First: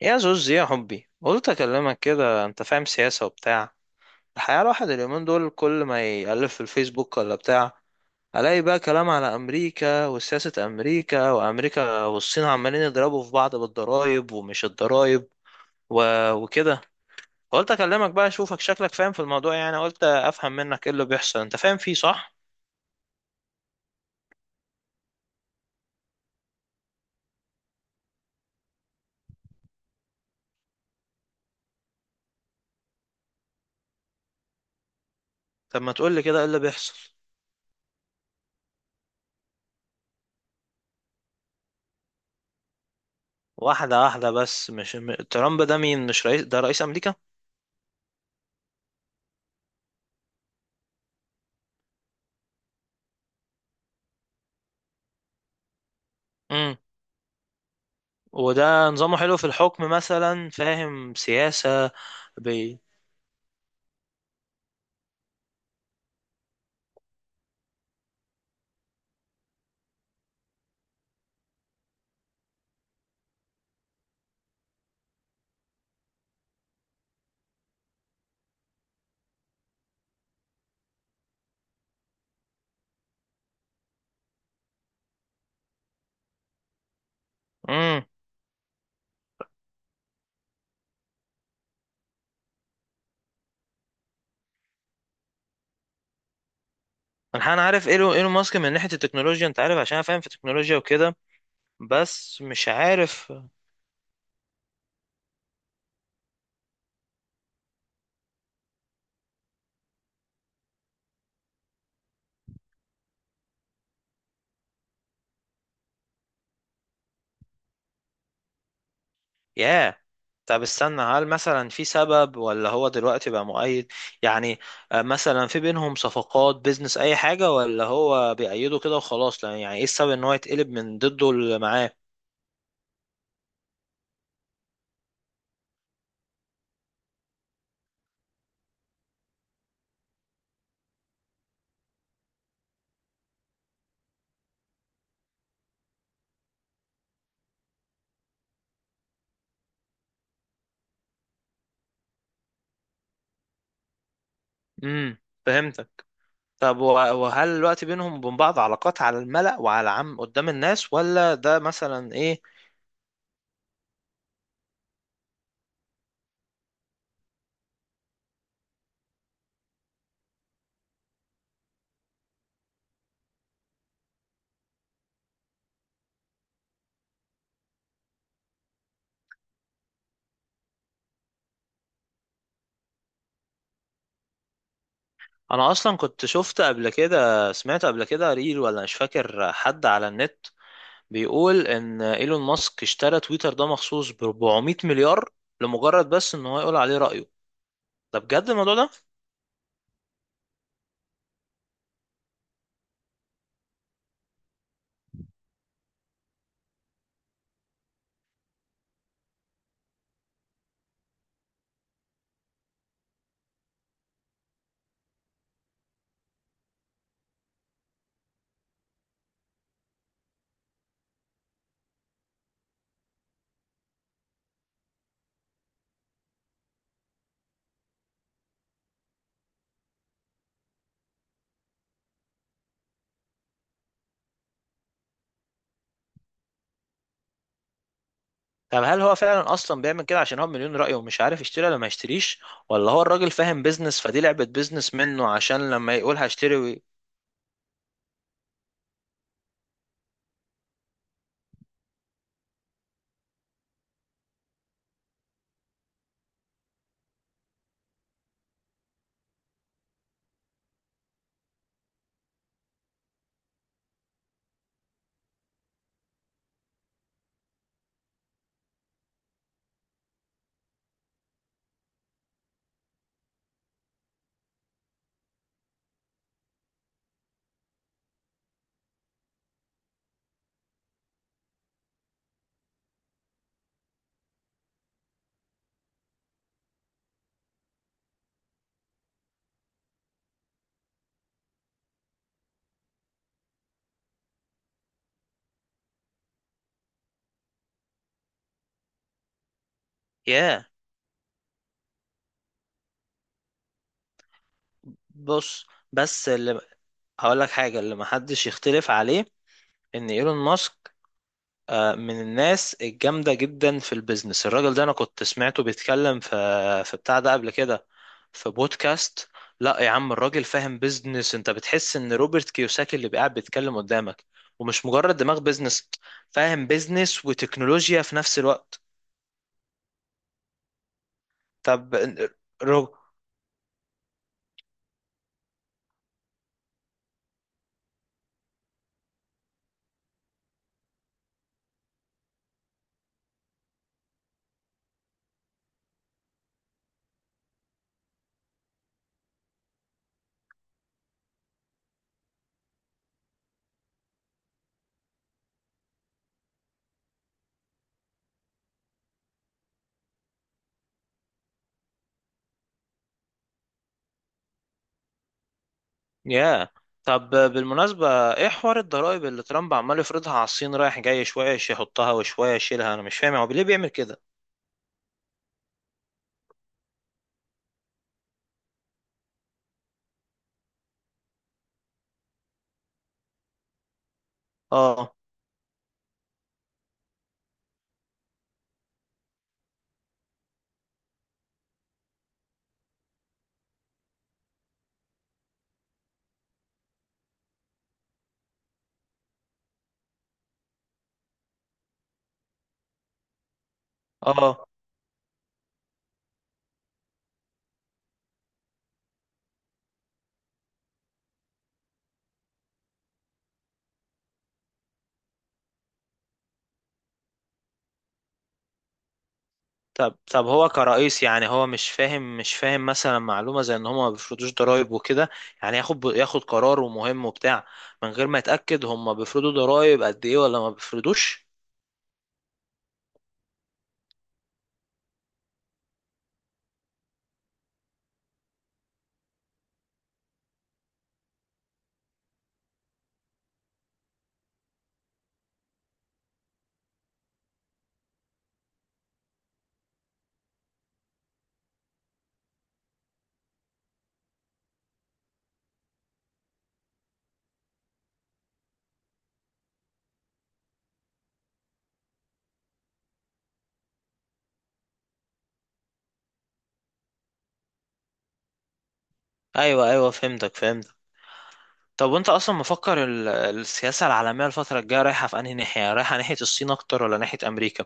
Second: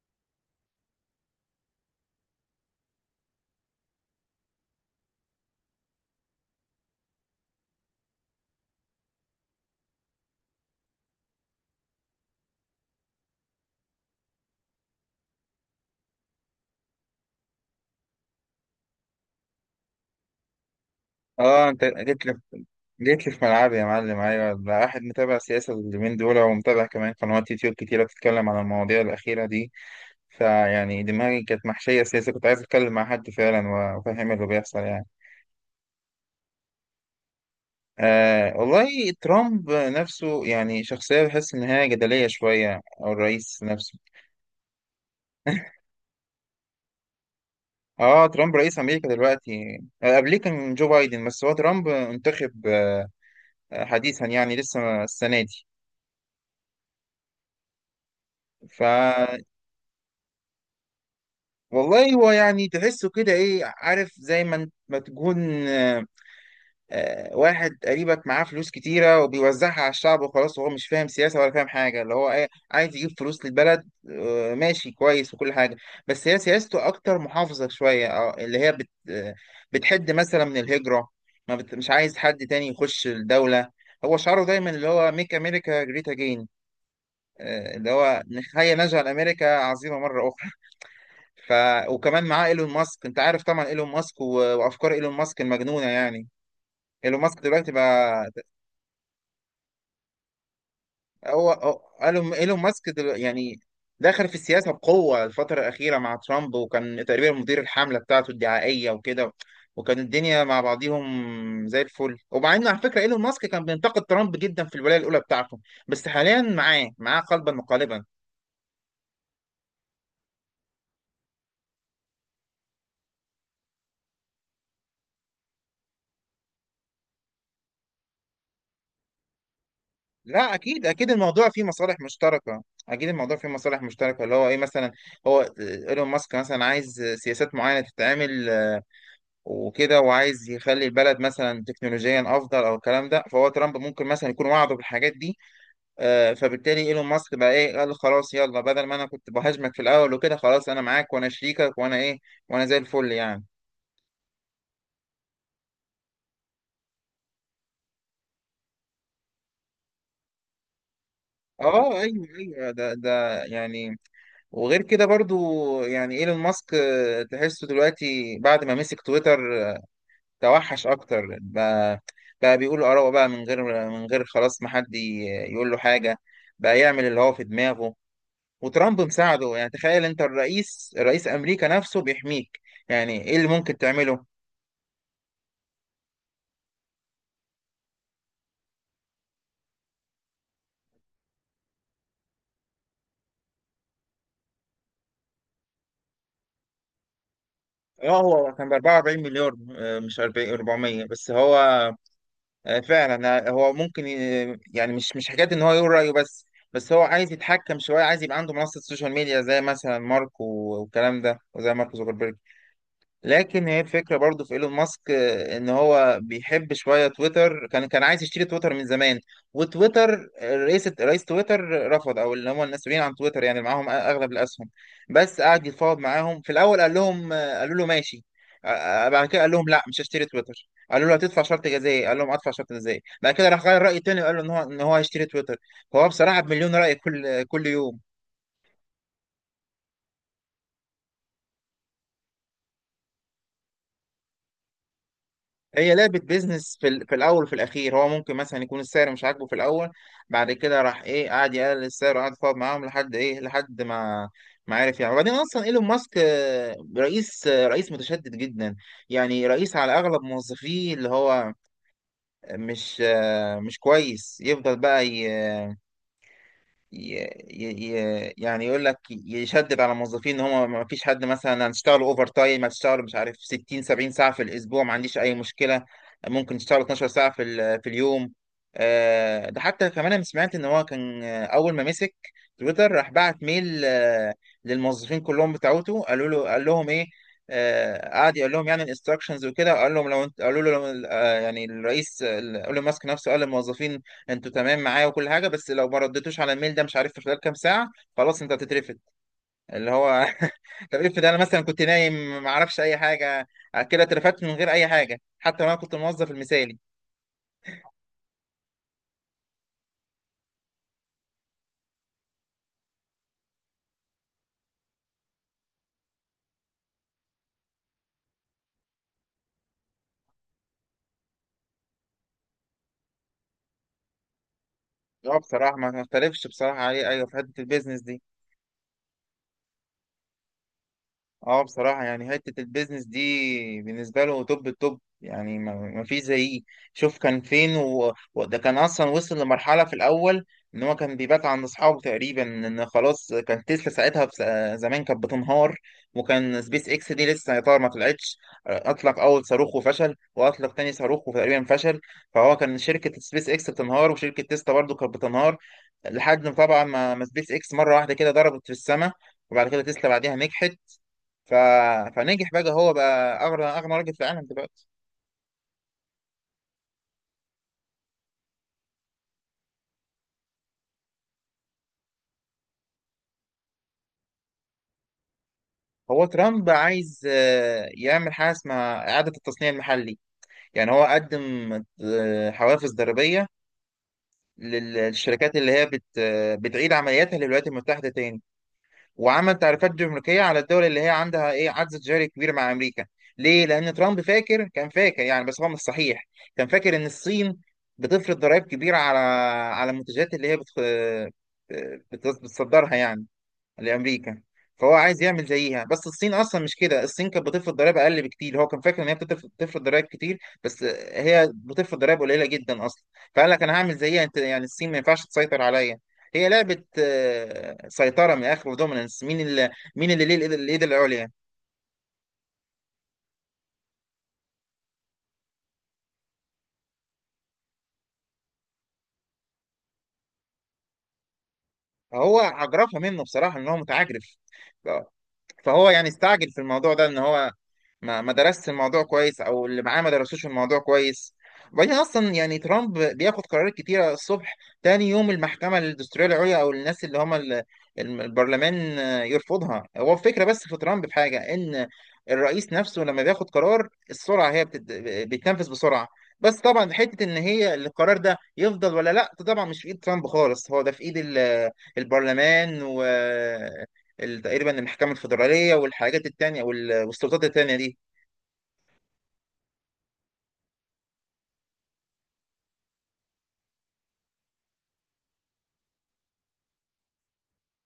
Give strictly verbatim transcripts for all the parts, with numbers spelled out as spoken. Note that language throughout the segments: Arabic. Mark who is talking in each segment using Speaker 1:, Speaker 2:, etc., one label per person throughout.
Speaker 1: يا زوز، يا حبي، قلت اكلمك كده. انت فاهم سياسة وبتاع. الحقيقة الواحد اليومين دول كل ما يألف في الفيسبوك ولا بتاع، الاقي بقى كلام على امريكا وسياسة امريكا، وامريكا والصين عمالين يضربوا في بعض بالضرايب ومش الضرايب و... وكده. قلت اكلمك بقى اشوفك شكلك فاهم في الموضوع، يعني قلت افهم منك ايه اللي بيحصل. انت
Speaker 2: اه،
Speaker 1: فاهم
Speaker 2: انت
Speaker 1: فيه،
Speaker 2: جيت لي
Speaker 1: صح؟
Speaker 2: جيت لي في ملعبي يا معلم. ايوه، ده واحد متابع سياسه اليومين دول ومتابع كمان قنوات يوتيوب كتيره بتتكلم عن المواضيع الاخيره دي. فيعني دماغي كانت محشيه سياسه. كنت عايز اتكلم مع حد فعلا وافهم اللي بيحصل يعني.
Speaker 1: طب ما تقول لي كده، ايه اللي بيحصل؟
Speaker 2: آه، والله ترامب نفسه يعني شخصيه بحس ان هي جدليه شويه، او الرئيس نفسه.
Speaker 1: واحدة واحدة بس. مش م- ترامب ده مين؟ مش رئيس؟ ده رئيس امريكا.
Speaker 2: اه، ترامب رئيس امريكا دلوقتي. آه، قبليه كان جو بايدن. بس هو ترامب انتخب آه، حديثا يعني لسه السنه دي. ف
Speaker 1: وده نظامه حلو في الحكم مثلا؟ فاهم سياسة؟
Speaker 2: والله هو يعني
Speaker 1: بي
Speaker 2: تحسه كده ايه عارف زي ما انت- ما تكون. آه، آه، واحد قريبك معاه فلوس كتيرة وبيوزعها على الشعب وخلاص، وهو مش فاهم سياسة ولا فاهم حاجة اللي هو ايه عايز يجيب فلوس للبلد. آه، ماشي كويس وكل حاجة. بس هي سياسته أكتر محافظة شوية. اه، اللي هي بت آه، بتحد مثلا من الهجرة. ما بت مش عايز حد تاني يخش الدولة. هو شعاره دايما اللي هو ميك أمريكا جريت أجين، اللي
Speaker 1: امم
Speaker 2: هو نحيي نجعل أمريكا عظيمة مرة أخرى. ف وكمان معاه ايلون ماسك. انت عارف طبعا ايلون ماسك و... وافكار ايلون ماسك المجنونه يعني. ايلون ماسك
Speaker 1: انا أنا
Speaker 2: دلوقتي
Speaker 1: عارف ايلون
Speaker 2: بقى
Speaker 1: ايلون ماسك من ناحية التكنولوجيا، انت عارف، عشان أنا فاهم في التكنولوجيا وكده.
Speaker 2: هو هو- ايلون
Speaker 1: بس
Speaker 2: إيلون
Speaker 1: مش
Speaker 2: ماسك دل...
Speaker 1: عارف.
Speaker 2: يعني دخل في السياسه بقوه الفتره الاخيره مع ترامب، وكان تقريبا مدير الحمله بتاعته الدعائيه وكده. وكان الدنيا مع بعضيهم زي الفل. ومع ان على فكره ايلون ماسك كان بينتقد ترامب جدا في الولايه الاولى بتاعته، بس حاليا معاه معاه قلبا وقالبا.
Speaker 1: ياه. طب استنى، هل مثلا في سبب، ولا هو دلوقتي بقى مؤيد يعني؟ آه، مثلا في بينهم صفقات بيزنس، اي حاجة، ولا هو بيأيده كده وخلاص؟ لا، يعني ايه السبب ان هو
Speaker 2: لا،
Speaker 1: يتقلب
Speaker 2: اكيد
Speaker 1: من
Speaker 2: اكيد
Speaker 1: ضده
Speaker 2: الموضوع
Speaker 1: اللي
Speaker 2: فيه
Speaker 1: معاه؟
Speaker 2: مصالح مشتركه. اكيد الموضوع فيه مصالح مشتركه، اللي هو ايه مثلا. هو ايلون ماسك مثلا عايز سياسات معينه تتعمل. آه، وكده، وعايز يخلي البلد مثلا تكنولوجيا افضل او الكلام ده. فهو ترامب ممكن مثلا يكون وعده بالحاجات دي. آه، فبالتالي ايلون ماسك بقى ايه قال خلاص يلا، بدل ما انا كنت بهاجمك في الاول وكده، خلاص انا معاك وانا شريكك وانا ايه، وانا زي الفل يعني.
Speaker 1: امم فهمتك. طب وه- وهل الوقت بينهم وبين بعض علاقات على الملأ وعلى عام قدام الناس، ولا ده
Speaker 2: اه،
Speaker 1: مثلا
Speaker 2: ايوه
Speaker 1: ايه؟
Speaker 2: ايوه ده ده يعني. وغير كده برضو. يعني ايلون ماسك آه، تحسه دلوقتي بعد ما مسك تويتر. آه، توحش اكتر بقى. بقى بيقول اراءه بقى من غير من غير خلاص، ما حد ي- يقول له حاجه. بقى يعمل اللي هو في دماغه. وترامب مساعده. يعني تخيل انت الرئيس رئيس امريكا نفسه بيحميك، يعني ايه اللي ممكن تعمله.
Speaker 1: انا اصلا كنت شفت قبل كده، سمعت قبل كده ريل ولا مش فاكر، حد على النت بيقول ان ايلون ماسك اشترى تويتر ده مخصوص ب 400 مليار لمجرد بس ان هو يقول عليه رأيه. ده
Speaker 2: اه،
Speaker 1: بجد
Speaker 2: هو كان ب
Speaker 1: الموضوع ده؟
Speaker 2: 44 مليار. آه، مش أربعين أربعمية بس هو. آه، فعلا. آه، هو ممكن ي- يعني مش مش حكايه ان هو يقول رايه بس. بس هو عايز يتحكم شويه، عايز يبقى عنده منصه سوشيال ميديا زي مثلا مارك و- والكلام ده، وزي مارك زوكربيرج. لكن هي الفكرة برضو في ايلون ماسك، آه، ان هو بيحب شوية تويتر، كان كان عايز يشتري تويتر من زمان. وتويتر آه، رئيس رئيس تويتر رفض، او اللي هم المسؤولين عن تويتر يعني اللي معاهم اغلب الاسهم. بس قعد يتفاوض معاهم في الاول، قال لهم آه، قالوا له ماشي. آه، آه، بعد كده قال لهم لا، مش هشتري تويتر. قالوا له هتدفع شرط جزائي. قال لهم ادفع شرط جزائي. بعد كده راح غير رأي تاني وقال له ان هو ان هو هيشتري تويتر. هو بصراحة بمليون رأي كل كل يوم.
Speaker 1: طب هل هو فعلا اصلا بيعمل كده عشان هو مليون رأيه ومش عارف يشتري ولا ما يشتريش، ولا هو الراجل فاهم بيزنس، فدي لعبة بيزنس منه عشان
Speaker 2: هي
Speaker 1: لما يقول
Speaker 2: لعبة
Speaker 1: هشتري
Speaker 2: بيزنس
Speaker 1: وي-
Speaker 2: في, ال- في الأول وفي الأخير. هو ممكن مثلا يكون السعر مش عاجبه في الأول، بعد كده راح إيه قعد يقلل السعر وقعد يتفاوض معاهم لحد إيه لحد ما ما عرف يعني. وبعدين أصلا إيلون ماسك آه، رئيس آه، رئيس متشدد جدا. يعني رئيس على أغلب موظفيه اللي هو مش آه، مش كويس يفضل بقى. ي... ي... ي- يعني يقول لك يشدد على الموظفين ان هم ما فيش حد، مثلا هنشتغلوا اوفر تايم، هتشتغلوا مش عارف ستين سبعين ساعه في الاسبوع، ما عنديش اي مشكله. ممكن تشتغلوا 12 ساعه في ال... في اليوم. آه، ده حتى كمان انا سمعت ان هو كان آه، اول ما مسك تويتر راح بعت ميل. آه، للموظفين كلهم بتاعته، قالوا له قال لهم ايه. آه، قعد يقول لهم يعني الانستراكشنز وكده. قال لهم لو انت قالوا له لو- آه، يعني الرئيس، آه، قال له ماسك نفسه قال للموظفين انتوا تمام معايا وكل حاجه، بس لو ما ردتوش على الميل ده مش عارف في خلال كام ساعه، خلاص انت هتترفد. اللي هو
Speaker 1: ياه؟
Speaker 2: طب افرض انا مثلا كنت نايم، ما اعرفش اي حاجه، كده اترفدت من غير اي حاجه حتى
Speaker 1: بص،
Speaker 2: لو انا كنت
Speaker 1: بس
Speaker 2: الموظف
Speaker 1: اللي
Speaker 2: المثالي.
Speaker 1: هقول لك حاجة اللي محدش يختلف عليه ان ايلون ماسك آه، من الناس الجامدة جدا في البيزنس. الراجل ده انا كنت سمعته بيتكلم في في بتاع ده قبل كده، في بودكاست. لا يا عم، الراجل فاهم بيزنس. انت بتحس ان روبرت كيوساكي اللي قاعد بيتكلم قدامك، ومش مجرد
Speaker 2: اه،
Speaker 1: دماغ
Speaker 2: بصراحه ما
Speaker 1: بيزنس.
Speaker 2: ما اختلفش
Speaker 1: فاهم
Speaker 2: بصراحه عليه.
Speaker 1: بيزنس
Speaker 2: ايوه، في حته البيزنس
Speaker 1: وتكنولوجيا في
Speaker 2: دي.
Speaker 1: نفس الوقت.
Speaker 2: اه،
Speaker 1: طب،
Speaker 2: بصراحة يعني حتة البيزنس دي بالنسبة له توب التوب يعني، ما ما فيش زيه. شوف كان فين. و... وده كان أصلا وصل لمرحلة في الأول إن هو كان بيبات عند أصحابه تقريبا، إن خلاص كان تسلا ساعتها بس... زمان كانت بتنهار. وكان سبيس إكس دي لسه يا ترى ما طلعتش. أطلق أول صاروخ وفشل، وأطلق تاني صاروخ وتقريبا فشل. فهو كان شركة سبيس إكس بتنهار وشركة تسلا برضه كانت بتنهار، لحد ما طبعا ما ما سبيس إكس مرة واحدة كده ضربت في السماء. وبعد كده تسلا بعديها نجحت. ف... فنجح بقى. هو بقى اغنى اغنى راجل في العالم دلوقتي.
Speaker 1: ياه، طب بالمناسبة، ايه حوار الضرائب اللي ترامب عمال يفرضها على الصين، رايح جاي شوية يحطها وشوية يشيلها؟ انا مش فاهم هو ليه بيعمل كده.
Speaker 2: هو ترامب عايز آه، يعمل حاجه اسمها اعاده التصنيع المحلي. يعني هو قدم آه، حوافز ضريبيه لل-
Speaker 1: اه.
Speaker 2: للشركات اللي هي بت... آه، بتعيد عملياتها للولايات المتحده تاني. وعمل تعريفات جمركيه على الدول اللي هي عندها ايه عجز تجاري كبير مع امريكا. ليه؟ لان ترامب فاكر كان فاكر يعني، بس هو مش صحيح. كان فاكر ان الصين بتفرض ضرائب كبيره على على المنتجات اللي هي بت... آه، بت- بتصدرها يعني لامريكا.
Speaker 1: اه.
Speaker 2: فهو عايز يعمل زيها، بس الصين اصلا مش كده. الصين كانت بتفرض ضرائب اقل بكتير. هو كان فاكر ان هي بتف- بتفرض ضرائب كتير. بس هي بتفرض ضرائب قليله جدا اصلا. فقال لك انا هعمل زيها انت، يعني الصين ما ينفعش تسيطر عليا. هي لعبه آه، سيطره من الاخر ودوميننس، مين اللي مين
Speaker 1: طب.
Speaker 2: اللي ليه
Speaker 1: طب
Speaker 2: الايد
Speaker 1: هو
Speaker 2: الإيد
Speaker 1: كرئيس،
Speaker 2: العليا.
Speaker 1: يعني هو مش فاهم، مش فاهم مثلا معلومة زي ان هم ما بيفرضوش ضرائب وكده، يعني ياخد ياخد قرار ومهم وبتاع من غير ما يتأكد هم بيفرضوا ضرائب قد ايه ولا ما بيفرضوش؟
Speaker 2: فهو عجرفها منه بصراحه، ان هو متعجرف. فهو يعني استعجل في الموضوع ده، ان هو ما ما درسش الموضوع كويس، او اللي معاه ما درسوش الموضوع كويس. وبعدين اصلا يعني ترامب بياخد قرارات كتيره الصبح، تاني يوم المحكمه الدستوريه العليا او الناس اللي هم ال- الم- البرلمان آه، يرفضها. هو الفكره بس في ترامب في حاجه ان الرئيس نفسه لما بياخد قرار السرعه هي بتد... بيتنفذ بسرعه. بس طبعا حته ان هي القرار ده يفضل ولا لا، ده طبعا مش في ايد ترامب خالص، هو ده في ايد ال- البرلمان، ال- تقريبا المحكمة الفيدرالية والحاجات التانية، وال- والسلطات التانية دي.
Speaker 1: ايوه، ايوه، فهمتك، فهمتك. طب وانت اصلا مفكر ال- السياسة العالمية الفترة الجاية رايحة في انهي ناحية، رايحة ناحية الصين اكتر ولا ناحية امريكا؟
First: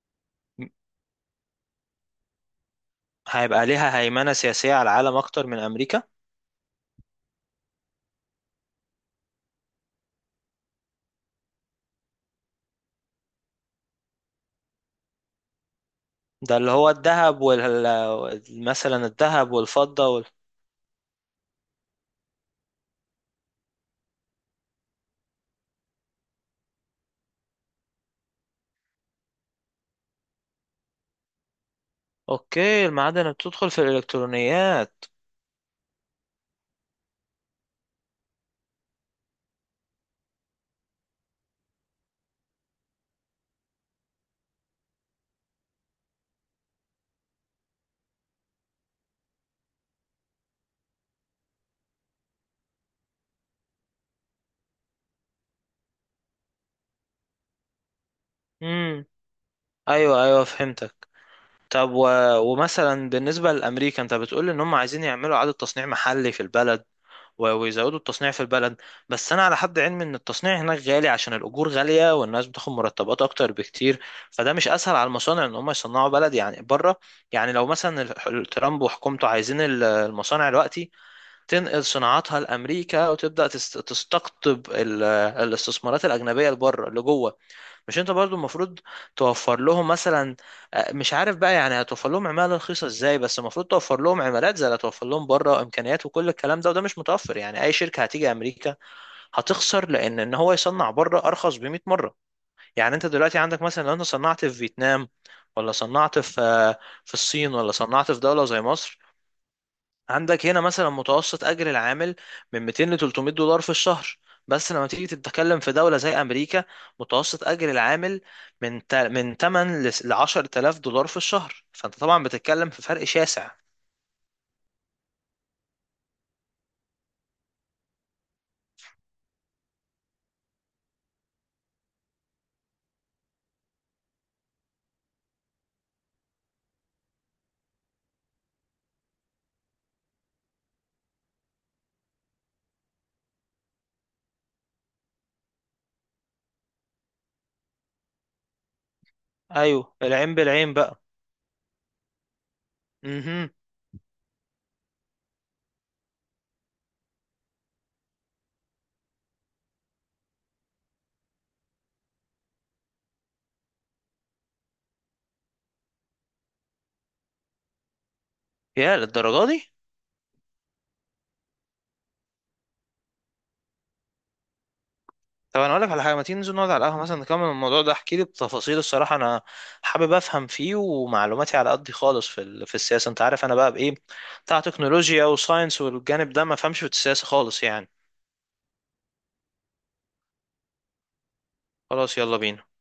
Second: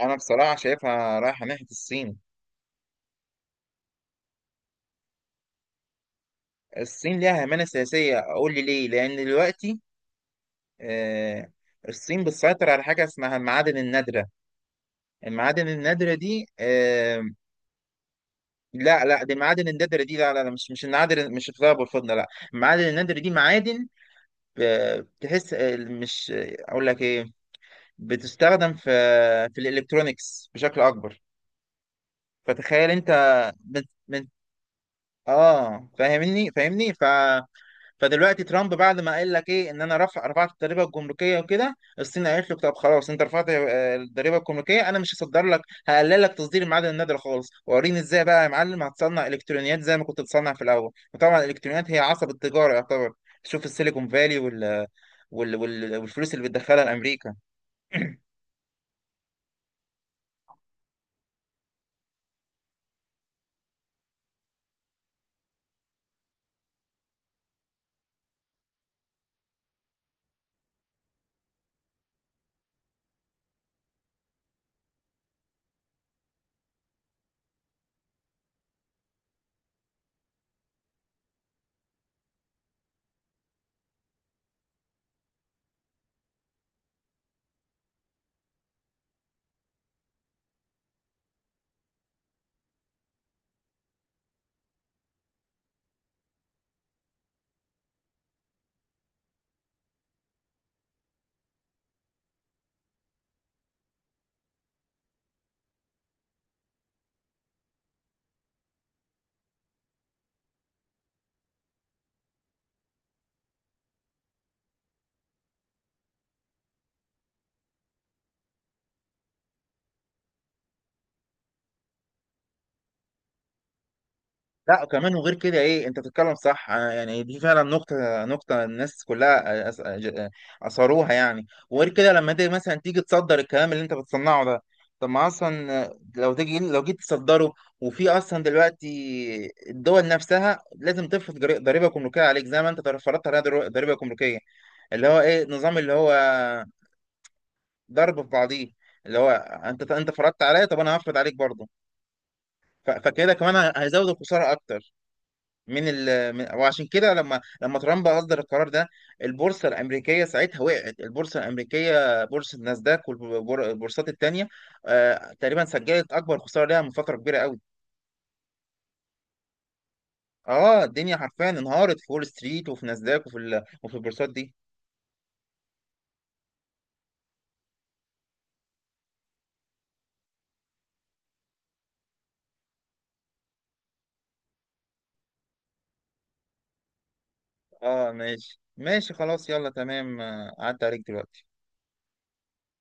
Speaker 2: أنا بصراحة شايفها رايحة ناحية الصين.
Speaker 1: هيبقى ليها هيمنة سياسية على العالم أكتر من أمريكا؟
Speaker 2: الصين ليها همانة سياسية. أقول لي ليه؟ لأن دلوقتي آه، الصين بتسيطر على حاجة اسمها المعادن النادرة. المعادن النادرة دي.
Speaker 1: ده اللي هو
Speaker 2: آه،
Speaker 1: الذهب، وال
Speaker 2: لا
Speaker 1: مثلا
Speaker 2: لا، دي
Speaker 1: الذهب
Speaker 2: المعادن النادرة
Speaker 1: والفضة
Speaker 2: دي.
Speaker 1: وال...
Speaker 2: لا لا لا، مش مش النادر، مش الذهب والفضة، لا. المعادن النادرة دي معادن آه، بتحس آه، مش آه، أقول لك إيه، بتستخدم في في الإلكترونيكس بشكل أكبر.
Speaker 1: أوكي،
Speaker 2: فتخيل أنت
Speaker 1: المعادن بتدخل في
Speaker 2: من
Speaker 1: الإلكترونيات.
Speaker 2: اه، فاهمني فاهمني. ف... فدلوقتي ترامب بعد ما قال لك ايه ان انا رفع رفعت الضريبه الجمركيه وكده، الصين قالت له طب خلاص انت رفعت آه، الضريبه الجمركيه، انا مش هصدر لك. هقلل لك تصدير المعادن النادره خالص. وريني ازاي بقى يا معلم هتصنع الكترونيات زي ما كنت بتصنع في الاول، وطبعا الالكترونيات هي عصب التجاره يعتبر. شوف السيليكون فالي وال... وال... وال... والفلوس اللي بتدخلها لامريكا.
Speaker 1: امم أيوه، أيوه، فهمتك. طب و... ومثلا بالنسبة لأمريكا، أنت بتقول إن هم عايزين يعملوا إعادة تصنيع محلي في البلد، و- ويزودوا التصنيع في البلد. بس انا على حد علمي ان التصنيع هناك غالي عشان الاجور غاليه والناس بتاخد مرتبات اكتر بكتير. فده مش اسهل على المصانع ان هم يصنعوا بلد يعني بره؟ يعني لو مثلا ال- ال- ترامب وحكومته عايزين ال- المصانع دلوقتي تنقل صناعاتها لامريكا وتبدا تست- تستقطب ال- الاستثمارات الاجنبيه لبره لجوه، مش انت برضو المفروض توفر لهم مثلا، آه، مش عارف بقى، يعني هتوفر لهم عمالة رخيصة ازاي؟ بس المفروض توفر لهم عمالات زي اللي هتوفر لهم بره، امكانيات وكل الكلام ده، وده مش متوفر. يعني اي شركة هتيجي امريكا هتخسر، لان ان هو يصنع بره ارخص ب 100 مرة. يعني انت دلوقتي عندك مثلا، لو انت صنعت في فيتنام، ولا صنعت في آه، في الصين، ولا صنعت في دولة زي مصر، عندك هنا مثلا متوسط اجر العامل من ميتين ل تلتمية دولار في الشهر. بس لما تيجي تتكلم في دولة زي امريكا، متوسط اجر العامل من تا- من تمنية ل عشرة آلاف دولار في الشهر. فانت طبعا بتتكلم في فرق شاسع.
Speaker 2: لا، وكمان وغير كده ايه انت بتتكلم صح. أنا يعني دي فعلا نقطة نقطة الناس كلها آه، أس- آه، ج- اثروها يعني. وغير كده لما انت مثلا تيجي تصدر الكلام اللي انت بتصنعه ده، طب ما اصلا آه، لو تيجي لو جيت تصدره، وفي اصلا دلوقتي الدول نفسها لازم تفرض جري- ضريبة جمركية عليك زي ما انت فرضت عليها در- ضريبة جمركية. اللي هو ايه نظام اللي هو ضرب في بعضيه، اللي هو انت
Speaker 1: ايوه،
Speaker 2: انت
Speaker 1: العين
Speaker 2: فرضت عليا،
Speaker 1: بالعين
Speaker 2: طب انا
Speaker 1: بقى.
Speaker 2: هفرض عليك برضه. ف- فكده
Speaker 1: امم
Speaker 2: كمان هيزود الخسارة اكتر. من ال من وعشان كده لما لما ترامب اصدر القرار ده البورصه الامريكيه ساعتها وقعت. البورصه الامريكيه، بورصه ناسداك والبورصات التانيه آه تقريبا سجلت اكبر خساره ليها من فتره كبيره قوي.
Speaker 1: يا للدرجة دي.
Speaker 2: اه، الدنيا حرفيا انهارت في وول ستريت وفي ناسداك وفي ال... وفي البورصات دي.
Speaker 1: طب انا اقول لك على حاجة، ما تيجي ننزل نقعد على القهوة مثلا نكمل الموضوع ده، احكي لي بتفاصيل. الصراحة انا حابب افهم فيه ومعلوماتي على قدي خالص في ال- في السياسة. انت عارف انا بقى بايه، بتاع تكنولوجيا وساينس، والجانب ده ما فهمش في السياسة خالص يعني.
Speaker 2: اه، ماشي ماشي، خلاص يلا تمام. آه، عدى عليك دلوقتي.
Speaker 1: خلاص يلا بينا.